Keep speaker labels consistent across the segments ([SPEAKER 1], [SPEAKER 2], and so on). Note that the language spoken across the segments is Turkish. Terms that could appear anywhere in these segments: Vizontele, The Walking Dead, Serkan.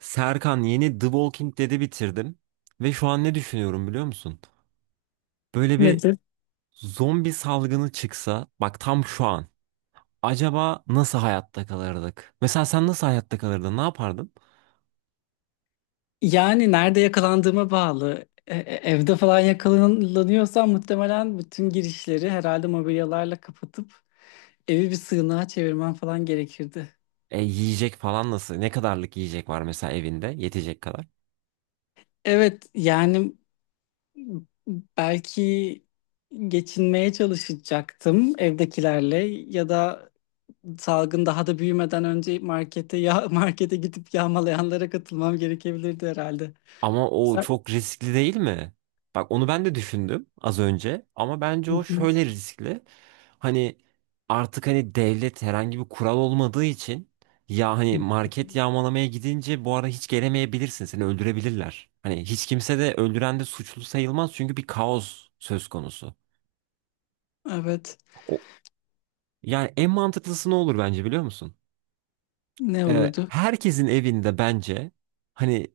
[SPEAKER 1] Serkan yeni The Walking Dead'i bitirdim. Ve şu an ne düşünüyorum biliyor musun? Böyle bir
[SPEAKER 2] Nedir?
[SPEAKER 1] zombi salgını çıksa bak tam şu an. Acaba nasıl hayatta kalırdık? Mesela sen nasıl hayatta kalırdın? Ne yapardın?
[SPEAKER 2] Yani nerede yakalandığıma bağlı. Evde falan yakalanıyorsam muhtemelen bütün girişleri herhalde mobilyalarla kapatıp evi bir sığınağa çevirmem falan gerekirdi.
[SPEAKER 1] Yiyecek falan nasıl? Ne kadarlık yiyecek var mesela evinde? Yetecek kadar.
[SPEAKER 2] Evet, yani belki geçinmeye çalışacaktım evdekilerle ya da salgın daha da büyümeden önce markete ya markete gidip yağmalayanlara katılmam gerekebilirdi herhalde.
[SPEAKER 1] Ama o
[SPEAKER 2] Sen-
[SPEAKER 1] çok riskli değil mi? Bak onu ben de düşündüm az önce ama bence o şöyle riskli. Hani artık hani devlet herhangi bir kural olmadığı için ya hani market yağmalamaya gidince bu ara hiç gelemeyebilirsin. Seni öldürebilirler. Hani hiç kimse de öldüren de suçlu sayılmaz çünkü bir kaos söz konusu.
[SPEAKER 2] Evet.
[SPEAKER 1] O, yani en mantıklısı ne olur bence biliyor musun?
[SPEAKER 2] Ne olurdu?
[SPEAKER 1] Herkesin evinde bence hani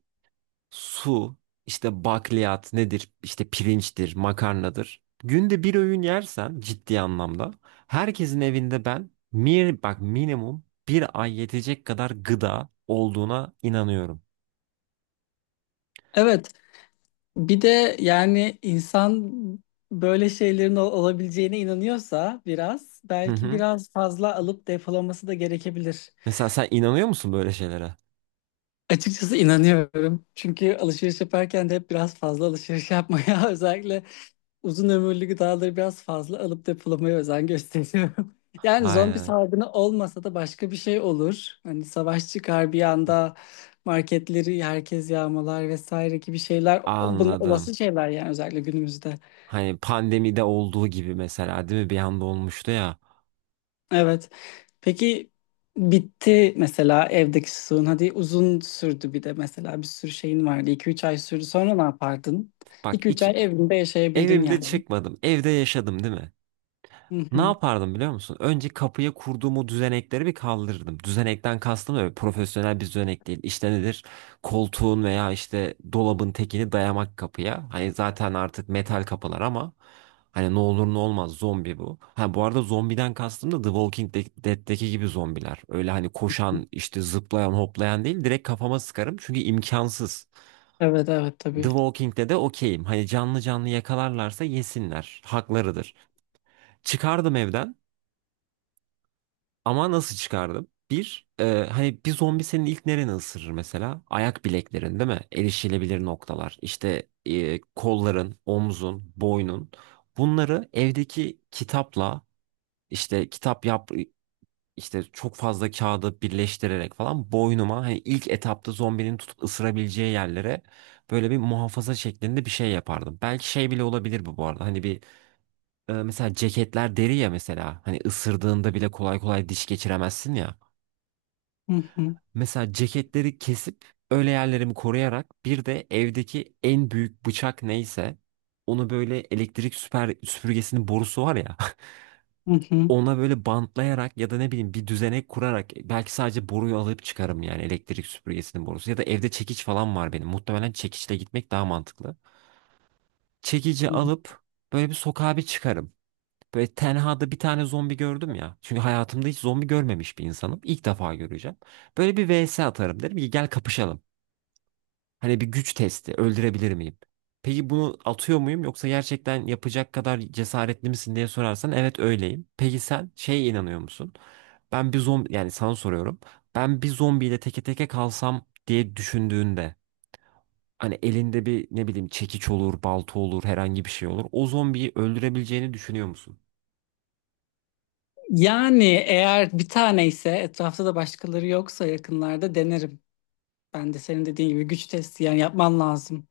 [SPEAKER 1] su, işte bakliyat nedir? İşte pirinçtir, makarnadır. Günde bir öğün yersen ciddi anlamda herkesin evinde ben mir bak minimum bir ay yetecek kadar gıda olduğuna inanıyorum.
[SPEAKER 2] Evet. Bir de yani insan böyle şeylerin olabileceğine inanıyorsa biraz
[SPEAKER 1] Hı
[SPEAKER 2] belki
[SPEAKER 1] hı.
[SPEAKER 2] biraz fazla alıp depolaması da gerekebilir.
[SPEAKER 1] Mesela sen inanıyor musun böyle şeylere?
[SPEAKER 2] Açıkçası inanıyorum. Çünkü alışveriş yaparken de hep biraz fazla alışveriş yapmaya özellikle uzun ömürlü gıdaları biraz fazla alıp depolamaya özen gösteriyorum. Yani zombi
[SPEAKER 1] Aynen.
[SPEAKER 2] salgını olmasa da başka bir şey olur. Hani savaş çıkar bir anda marketleri herkes yağmalar vesaire gibi şeyler. O- Bunlar
[SPEAKER 1] Anladım.
[SPEAKER 2] olası şeyler yani özellikle günümüzde.
[SPEAKER 1] Hani pandemide olduğu gibi mesela değil mi? Bir anda olmuştu ya.
[SPEAKER 2] Evet. Peki, bitti mesela evdeki suyun. Hadi uzun sürdü, bir de mesela bir sürü şeyin vardı. İki üç ay sürdü. Sonra ne yapardın?
[SPEAKER 1] Bak
[SPEAKER 2] İki üç ay evinde yaşayabildin
[SPEAKER 1] evimde
[SPEAKER 2] yani.
[SPEAKER 1] çıkmadım. Evde yaşadım değil mi?
[SPEAKER 2] Hı
[SPEAKER 1] Ne
[SPEAKER 2] hı.
[SPEAKER 1] yapardım biliyor musun? Önce kapıya kurduğum o düzenekleri bir kaldırırdım. Düzenekten kastım öyle profesyonel bir düzenek değil. İşte nedir? Koltuğun veya işte dolabın tekini dayamak kapıya. Hani zaten artık metal kapılar ama hani ne olur ne olmaz zombi bu. Ha bu arada zombiden kastım da The Walking Dead'deki gibi zombiler. Öyle hani koşan işte zıplayan hoplayan değil direkt kafama sıkarım çünkü imkansız.
[SPEAKER 2] Evet evet,
[SPEAKER 1] The
[SPEAKER 2] tabii.
[SPEAKER 1] Walking'de de okeyim. Hani canlı canlı yakalarlarsa yesinler. Haklarıdır. Çıkardım evden. Ama nasıl çıkardım? Hani bir zombi senin ilk nereni ısırır mesela? Ayak bileklerin değil mi? Erişilebilir noktalar. İşte kolların, omzun, boynun. Bunları evdeki kitapla işte kitap yap işte çok fazla kağıdı birleştirerek falan boynuma hani ilk etapta zombinin tutup ısırabileceği yerlere böyle bir muhafaza şeklinde bir şey yapardım. Belki şey bile olabilir bu arada. Hani bir mesela ceketler deri ya mesela. Hani ısırdığında bile kolay kolay diş geçiremezsin ya.
[SPEAKER 2] Hı hı.
[SPEAKER 1] Mesela ceketleri kesip öyle yerlerimi koruyarak bir de evdeki en büyük bıçak neyse onu böyle elektrik süper süpürgesinin borusu var ya
[SPEAKER 2] Hı hı.
[SPEAKER 1] ona böyle bantlayarak ya da ne bileyim bir düzenek kurarak belki sadece boruyu alıp çıkarım yani elektrik süpürgesinin borusu ya da evde çekiç falan var benim muhtemelen çekiçle gitmek daha mantıklı. Çekici alıp böyle bir sokağa bir çıkarım. Böyle tenhada bir tane zombi gördüm ya. Çünkü hayatımda hiç zombi görmemiş bir insanım. İlk defa göreceğim. Böyle bir vs atarım derim ki gel kapışalım. Hani bir güç testi. Öldürebilir miyim? Peki bunu atıyor muyum yoksa gerçekten yapacak kadar cesaretli misin diye sorarsan evet öyleyim. Peki sen şeye inanıyor musun? Ben bir zombi yani sana soruyorum. Ben bir zombiyle teke teke kalsam diye düşündüğünde hani elinde bir ne bileyim çekiç olur, balta olur, herhangi bir şey olur. O zombiyi öldürebileceğini düşünüyor musun?
[SPEAKER 2] Yani eğer bir tane ise, etrafta da başkaları yoksa yakınlarda denerim. Ben de senin dediğin gibi güç testi yani yapman lazım.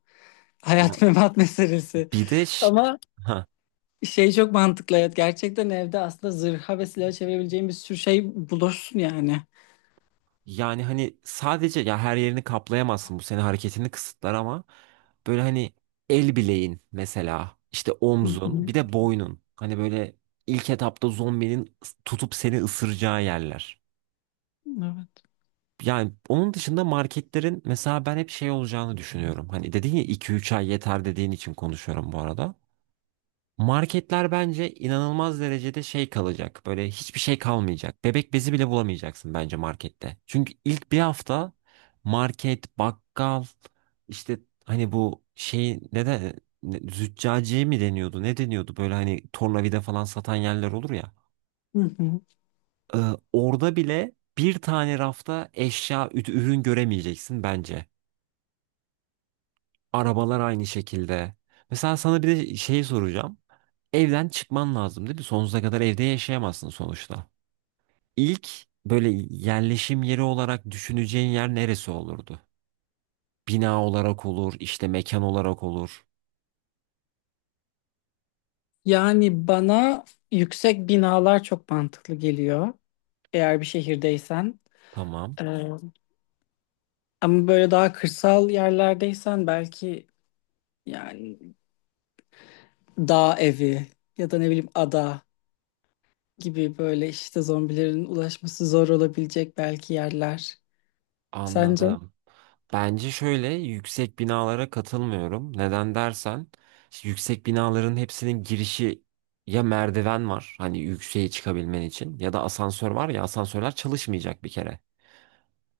[SPEAKER 1] Ya
[SPEAKER 2] Hayat memat meselesi.
[SPEAKER 1] bir de
[SPEAKER 2] Ama
[SPEAKER 1] ha.
[SPEAKER 2] şey çok mantıklı, evet. Gerçekten evde aslında zırha ve silaha çevirebileceğin bir sürü şey bulursun yani.
[SPEAKER 1] Yani hani sadece ya her yerini kaplayamazsın bu senin hareketini kısıtlar ama böyle hani el bileğin mesela işte omzun bir de boynun hani böyle ilk etapta zombinin tutup seni ısıracağı yerler.
[SPEAKER 2] Evet.
[SPEAKER 1] Yani onun dışında marketlerin mesela ben hep şey olacağını düşünüyorum. Hani dedin ya 2-3 ay yeter dediğin için konuşuyorum bu arada. Marketler bence inanılmaz derecede şey kalacak. Böyle hiçbir şey kalmayacak. Bebek bezi bile bulamayacaksın bence markette. Çünkü ilk bir hafta market, bakkal, işte hani bu şey ne de züccaciye mi deniyordu? Ne deniyordu? Böyle hani tornavida falan satan yerler olur ya.
[SPEAKER 2] Hı hı.
[SPEAKER 1] Ee, orada bile bir tane rafta eşya, ürün göremeyeceksin bence. Arabalar aynı şekilde. Mesela sana bir de şeyi soracağım. Evden çıkman lazım dedi. Sonsuza kadar evde yaşayamazsın sonuçta. İlk böyle yerleşim yeri olarak düşüneceğin yer neresi olurdu? Bina olarak olur, işte mekan olarak olur.
[SPEAKER 2] Yani bana yüksek binalar çok mantıklı geliyor. Eğer bir şehirdeysen.
[SPEAKER 1] Tamam,
[SPEAKER 2] Ee, Ama böyle daha kırsal yerlerdeysen belki yani dağ evi ya da ne bileyim ada gibi, böyle işte zombilerin ulaşması zor olabilecek belki yerler. Sence?
[SPEAKER 1] anladım. Bence şöyle yüksek binalara katılmıyorum. Neden dersen, işte yüksek binaların hepsinin girişi ya merdiven var, hani yükseğe çıkabilmen için ya da asansör var ya asansörler çalışmayacak bir kere.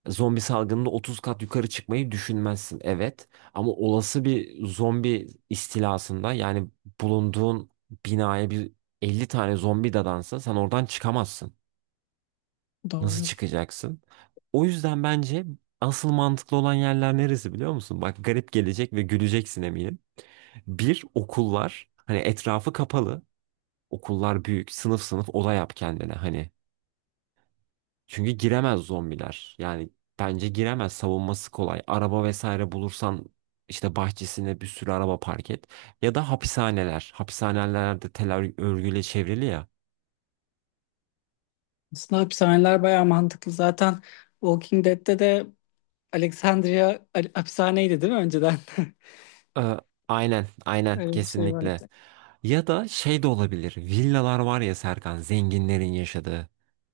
[SPEAKER 1] Zombi salgınında 30 kat yukarı çıkmayı düşünmezsin evet ama olası bir zombi istilasında yani bulunduğun binaya bir 50 tane zombi dadansa sen oradan çıkamazsın. Nasıl
[SPEAKER 2] Doğru.
[SPEAKER 1] çıkacaksın? O yüzden bence asıl mantıklı olan yerler neresi biliyor musun? Bak garip gelecek ve güleceksin eminim. Bir okullar hani etrafı kapalı okullar büyük sınıf sınıf oda yap kendine hani çünkü giremez zombiler. Yani bence giremez. Savunması kolay. Araba vesaire bulursan işte bahçesine bir sürü araba park et. Ya da hapishaneler. Hapishaneler de tel örgüyle çevrili ya.
[SPEAKER 2] Aslında hapishaneler bayağı mantıklı. Zaten Walking Dead'te de Alexandria hapishaneydi değil mi önceden?
[SPEAKER 1] Ee, aynen, aynen
[SPEAKER 2] Öyle bir şey vardı.
[SPEAKER 1] kesinlikle. Ya da şey de olabilir. Villalar var ya Serkan, zenginlerin yaşadığı.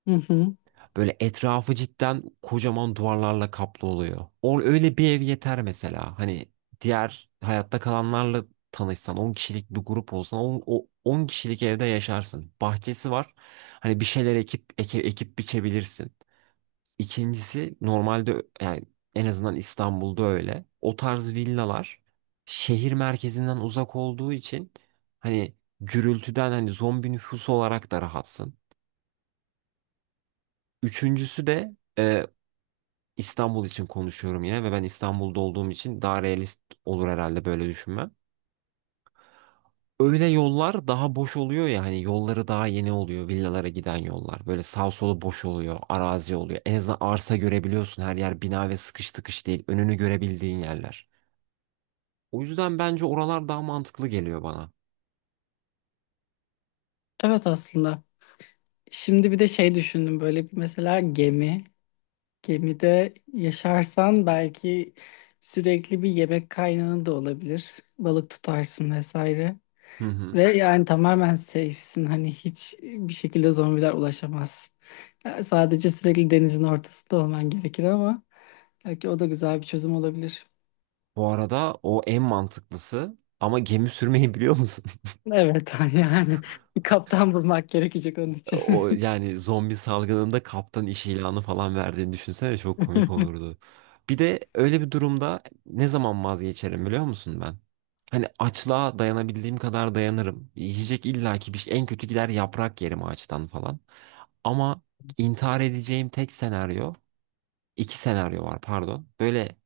[SPEAKER 2] Hı hı.
[SPEAKER 1] Böyle etrafı cidden kocaman duvarlarla kaplı oluyor. O öyle bir ev yeter mesela. Hani diğer hayatta kalanlarla tanışsan, 10 kişilik bir grup olsan, o 10 kişilik evde yaşarsın. Bahçesi var. Hani bir şeyler ekip ekip biçebilirsin. İkincisi normalde yani en azından İstanbul'da öyle. O tarz villalar şehir merkezinden uzak olduğu için hani gürültüden hani zombi nüfusu olarak da rahatsın. Üçüncüsü de İstanbul için konuşuyorum yine ve ben İstanbul'da olduğum için daha realist olur herhalde böyle düşünmem. Öyle yollar daha boş oluyor ya hani yolları daha yeni oluyor villalara giden yollar. Böyle sağ solu boş oluyor, arazi oluyor. En azından arsa görebiliyorsun her yer bina ve sıkış tıkış değil. Önünü görebildiğin yerler. O yüzden bence oralar daha mantıklı geliyor bana.
[SPEAKER 2] Evet aslında. Şimdi bir de şey düşündüm, böyle bir mesela gemi. Gemide yaşarsan belki sürekli bir yemek kaynağı da olabilir. Balık tutarsın vesaire.
[SPEAKER 1] Hı hı.
[SPEAKER 2] Ve yani tamamen safe'sin. Hani hiç bir şekilde zombiler ulaşamaz. Yani sadece sürekli denizin ortasında olman gerekir ama belki o da güzel bir çözüm olabilir.
[SPEAKER 1] Bu arada o en mantıklısı ama gemi sürmeyi biliyor musun?
[SPEAKER 2] Evet yani bir kaptan bulmak gerekecek onun için.
[SPEAKER 1] O yani zombi salgınında kaptan iş ilanı falan verdiğini düşünsene çok komik olurdu. Bir de öyle bir durumda ne zaman vazgeçerim biliyor musun ben? Hani açlığa dayanabildiğim kadar dayanırım. Yiyecek illaki bir şey. En kötü gider yaprak yerim ağaçtan falan. Ama intihar edeceğim tek senaryo, iki senaryo var pardon. Böyle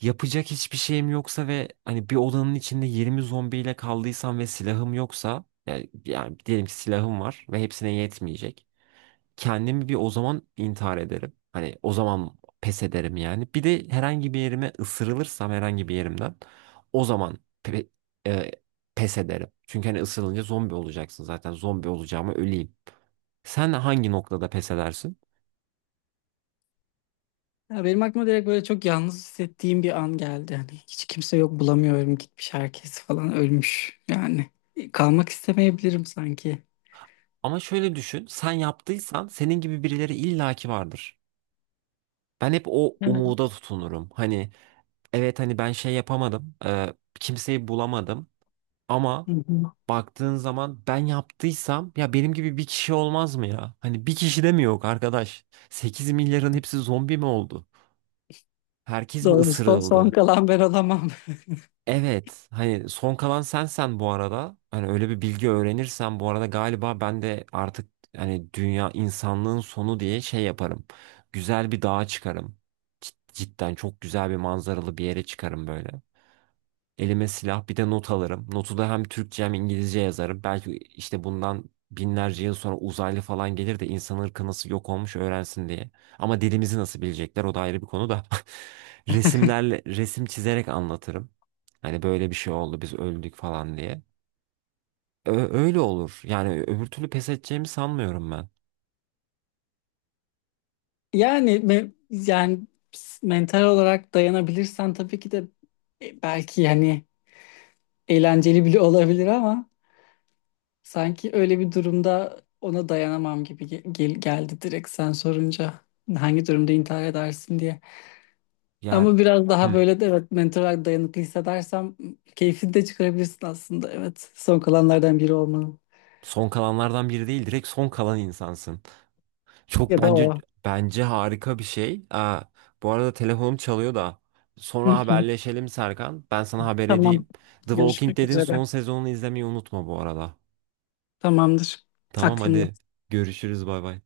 [SPEAKER 1] yapacak hiçbir şeyim yoksa ve hani bir odanın içinde 20 zombiyle kaldıysam ve silahım yoksa yani, diyelim ki silahım var ve hepsine yetmeyecek kendimi bir o zaman intihar ederim. Hani o zaman pes ederim yani. Bir de herhangi bir yerime ısırılırsam herhangi bir yerimden o zaman pe- e, pes ederim. Çünkü hani ısırılınca zombi olacaksın zaten. Zombi olacağıma öleyim. Sen hangi noktada pes edersin?
[SPEAKER 2] Ya benim aklıma direkt böyle çok yalnız hissettiğim bir an geldi. Hani hiç kimse yok, bulamıyorum, gitmiş herkes falan, ölmüş yani. Kalmak istemeyebilirim sanki.
[SPEAKER 1] Ama şöyle düşün, sen yaptıysan senin gibi birileri illaki vardır. Ben hep o
[SPEAKER 2] Evet.
[SPEAKER 1] umuda tutunurum. Hani evet hani ben şey yapamadım, kimseyi bulamadım ama
[SPEAKER 2] Hı hı.
[SPEAKER 1] baktığın zaman ben yaptıysam ya benim gibi bir kişi olmaz mı ya? Hani bir kişi de mi yok arkadaş? 8 milyarın hepsi zombi mi oldu? Herkes mi
[SPEAKER 2] Doğru, son, son
[SPEAKER 1] ısırıldı?
[SPEAKER 2] kalan ben olamam.
[SPEAKER 1] Evet. Hani son kalan sensen bu arada. Hani öyle bir bilgi öğrenirsen bu arada galiba ben de artık hani dünya insanlığın sonu diye şey yaparım. Güzel bir dağa çıkarım. Cidden çok güzel bir manzaralı bir yere çıkarım böyle. Elime silah bir de not alırım. Notu da hem Türkçe hem İngilizce yazarım. Belki işte bundan binlerce yıl sonra uzaylı falan gelir de insan ırkı nasıl yok olmuş öğrensin diye. Ama dilimizi nasıl bilecekler o da ayrı bir konu da. Resimlerle, resim çizerek anlatırım. Hani böyle bir şey oldu biz öldük falan diye. Öyle olur. Yani öbür türlü pes edeceğimi sanmıyorum ben.
[SPEAKER 2] Yani me- yani Mental olarak dayanabilirsen tabii ki de belki yani eğlenceli bile olabilir ama sanki öyle bir durumda ona dayanamam gibi geldi direkt sen sorunca. Hangi durumda intihar edersin diye.
[SPEAKER 1] Ya
[SPEAKER 2] Ama biraz daha
[SPEAKER 1] hmm,
[SPEAKER 2] böyle de, evet, mental olarak dayanıklı hissedersem keyfini de çıkarabilirsin aslında. Evet, son kalanlardan biri olmanın
[SPEAKER 1] son kalanlardan biri değil direkt son kalan insansın. Çok
[SPEAKER 2] ya da
[SPEAKER 1] bence
[SPEAKER 2] o.
[SPEAKER 1] bence harika bir şey. Aa, bu arada telefonum çalıyor da.
[SPEAKER 2] Hı
[SPEAKER 1] Sonra
[SPEAKER 2] hı.
[SPEAKER 1] haberleşelim Serkan. Ben sana haber
[SPEAKER 2] Tamam,
[SPEAKER 1] edeyim. The Walking
[SPEAKER 2] görüşmek
[SPEAKER 1] Dead'in
[SPEAKER 2] üzere.
[SPEAKER 1] son sezonunu izlemeyi unutma bu arada.
[SPEAKER 2] Tamamdır.
[SPEAKER 1] Tamam
[SPEAKER 2] Aklımda.
[SPEAKER 1] hadi görüşürüz bay bay.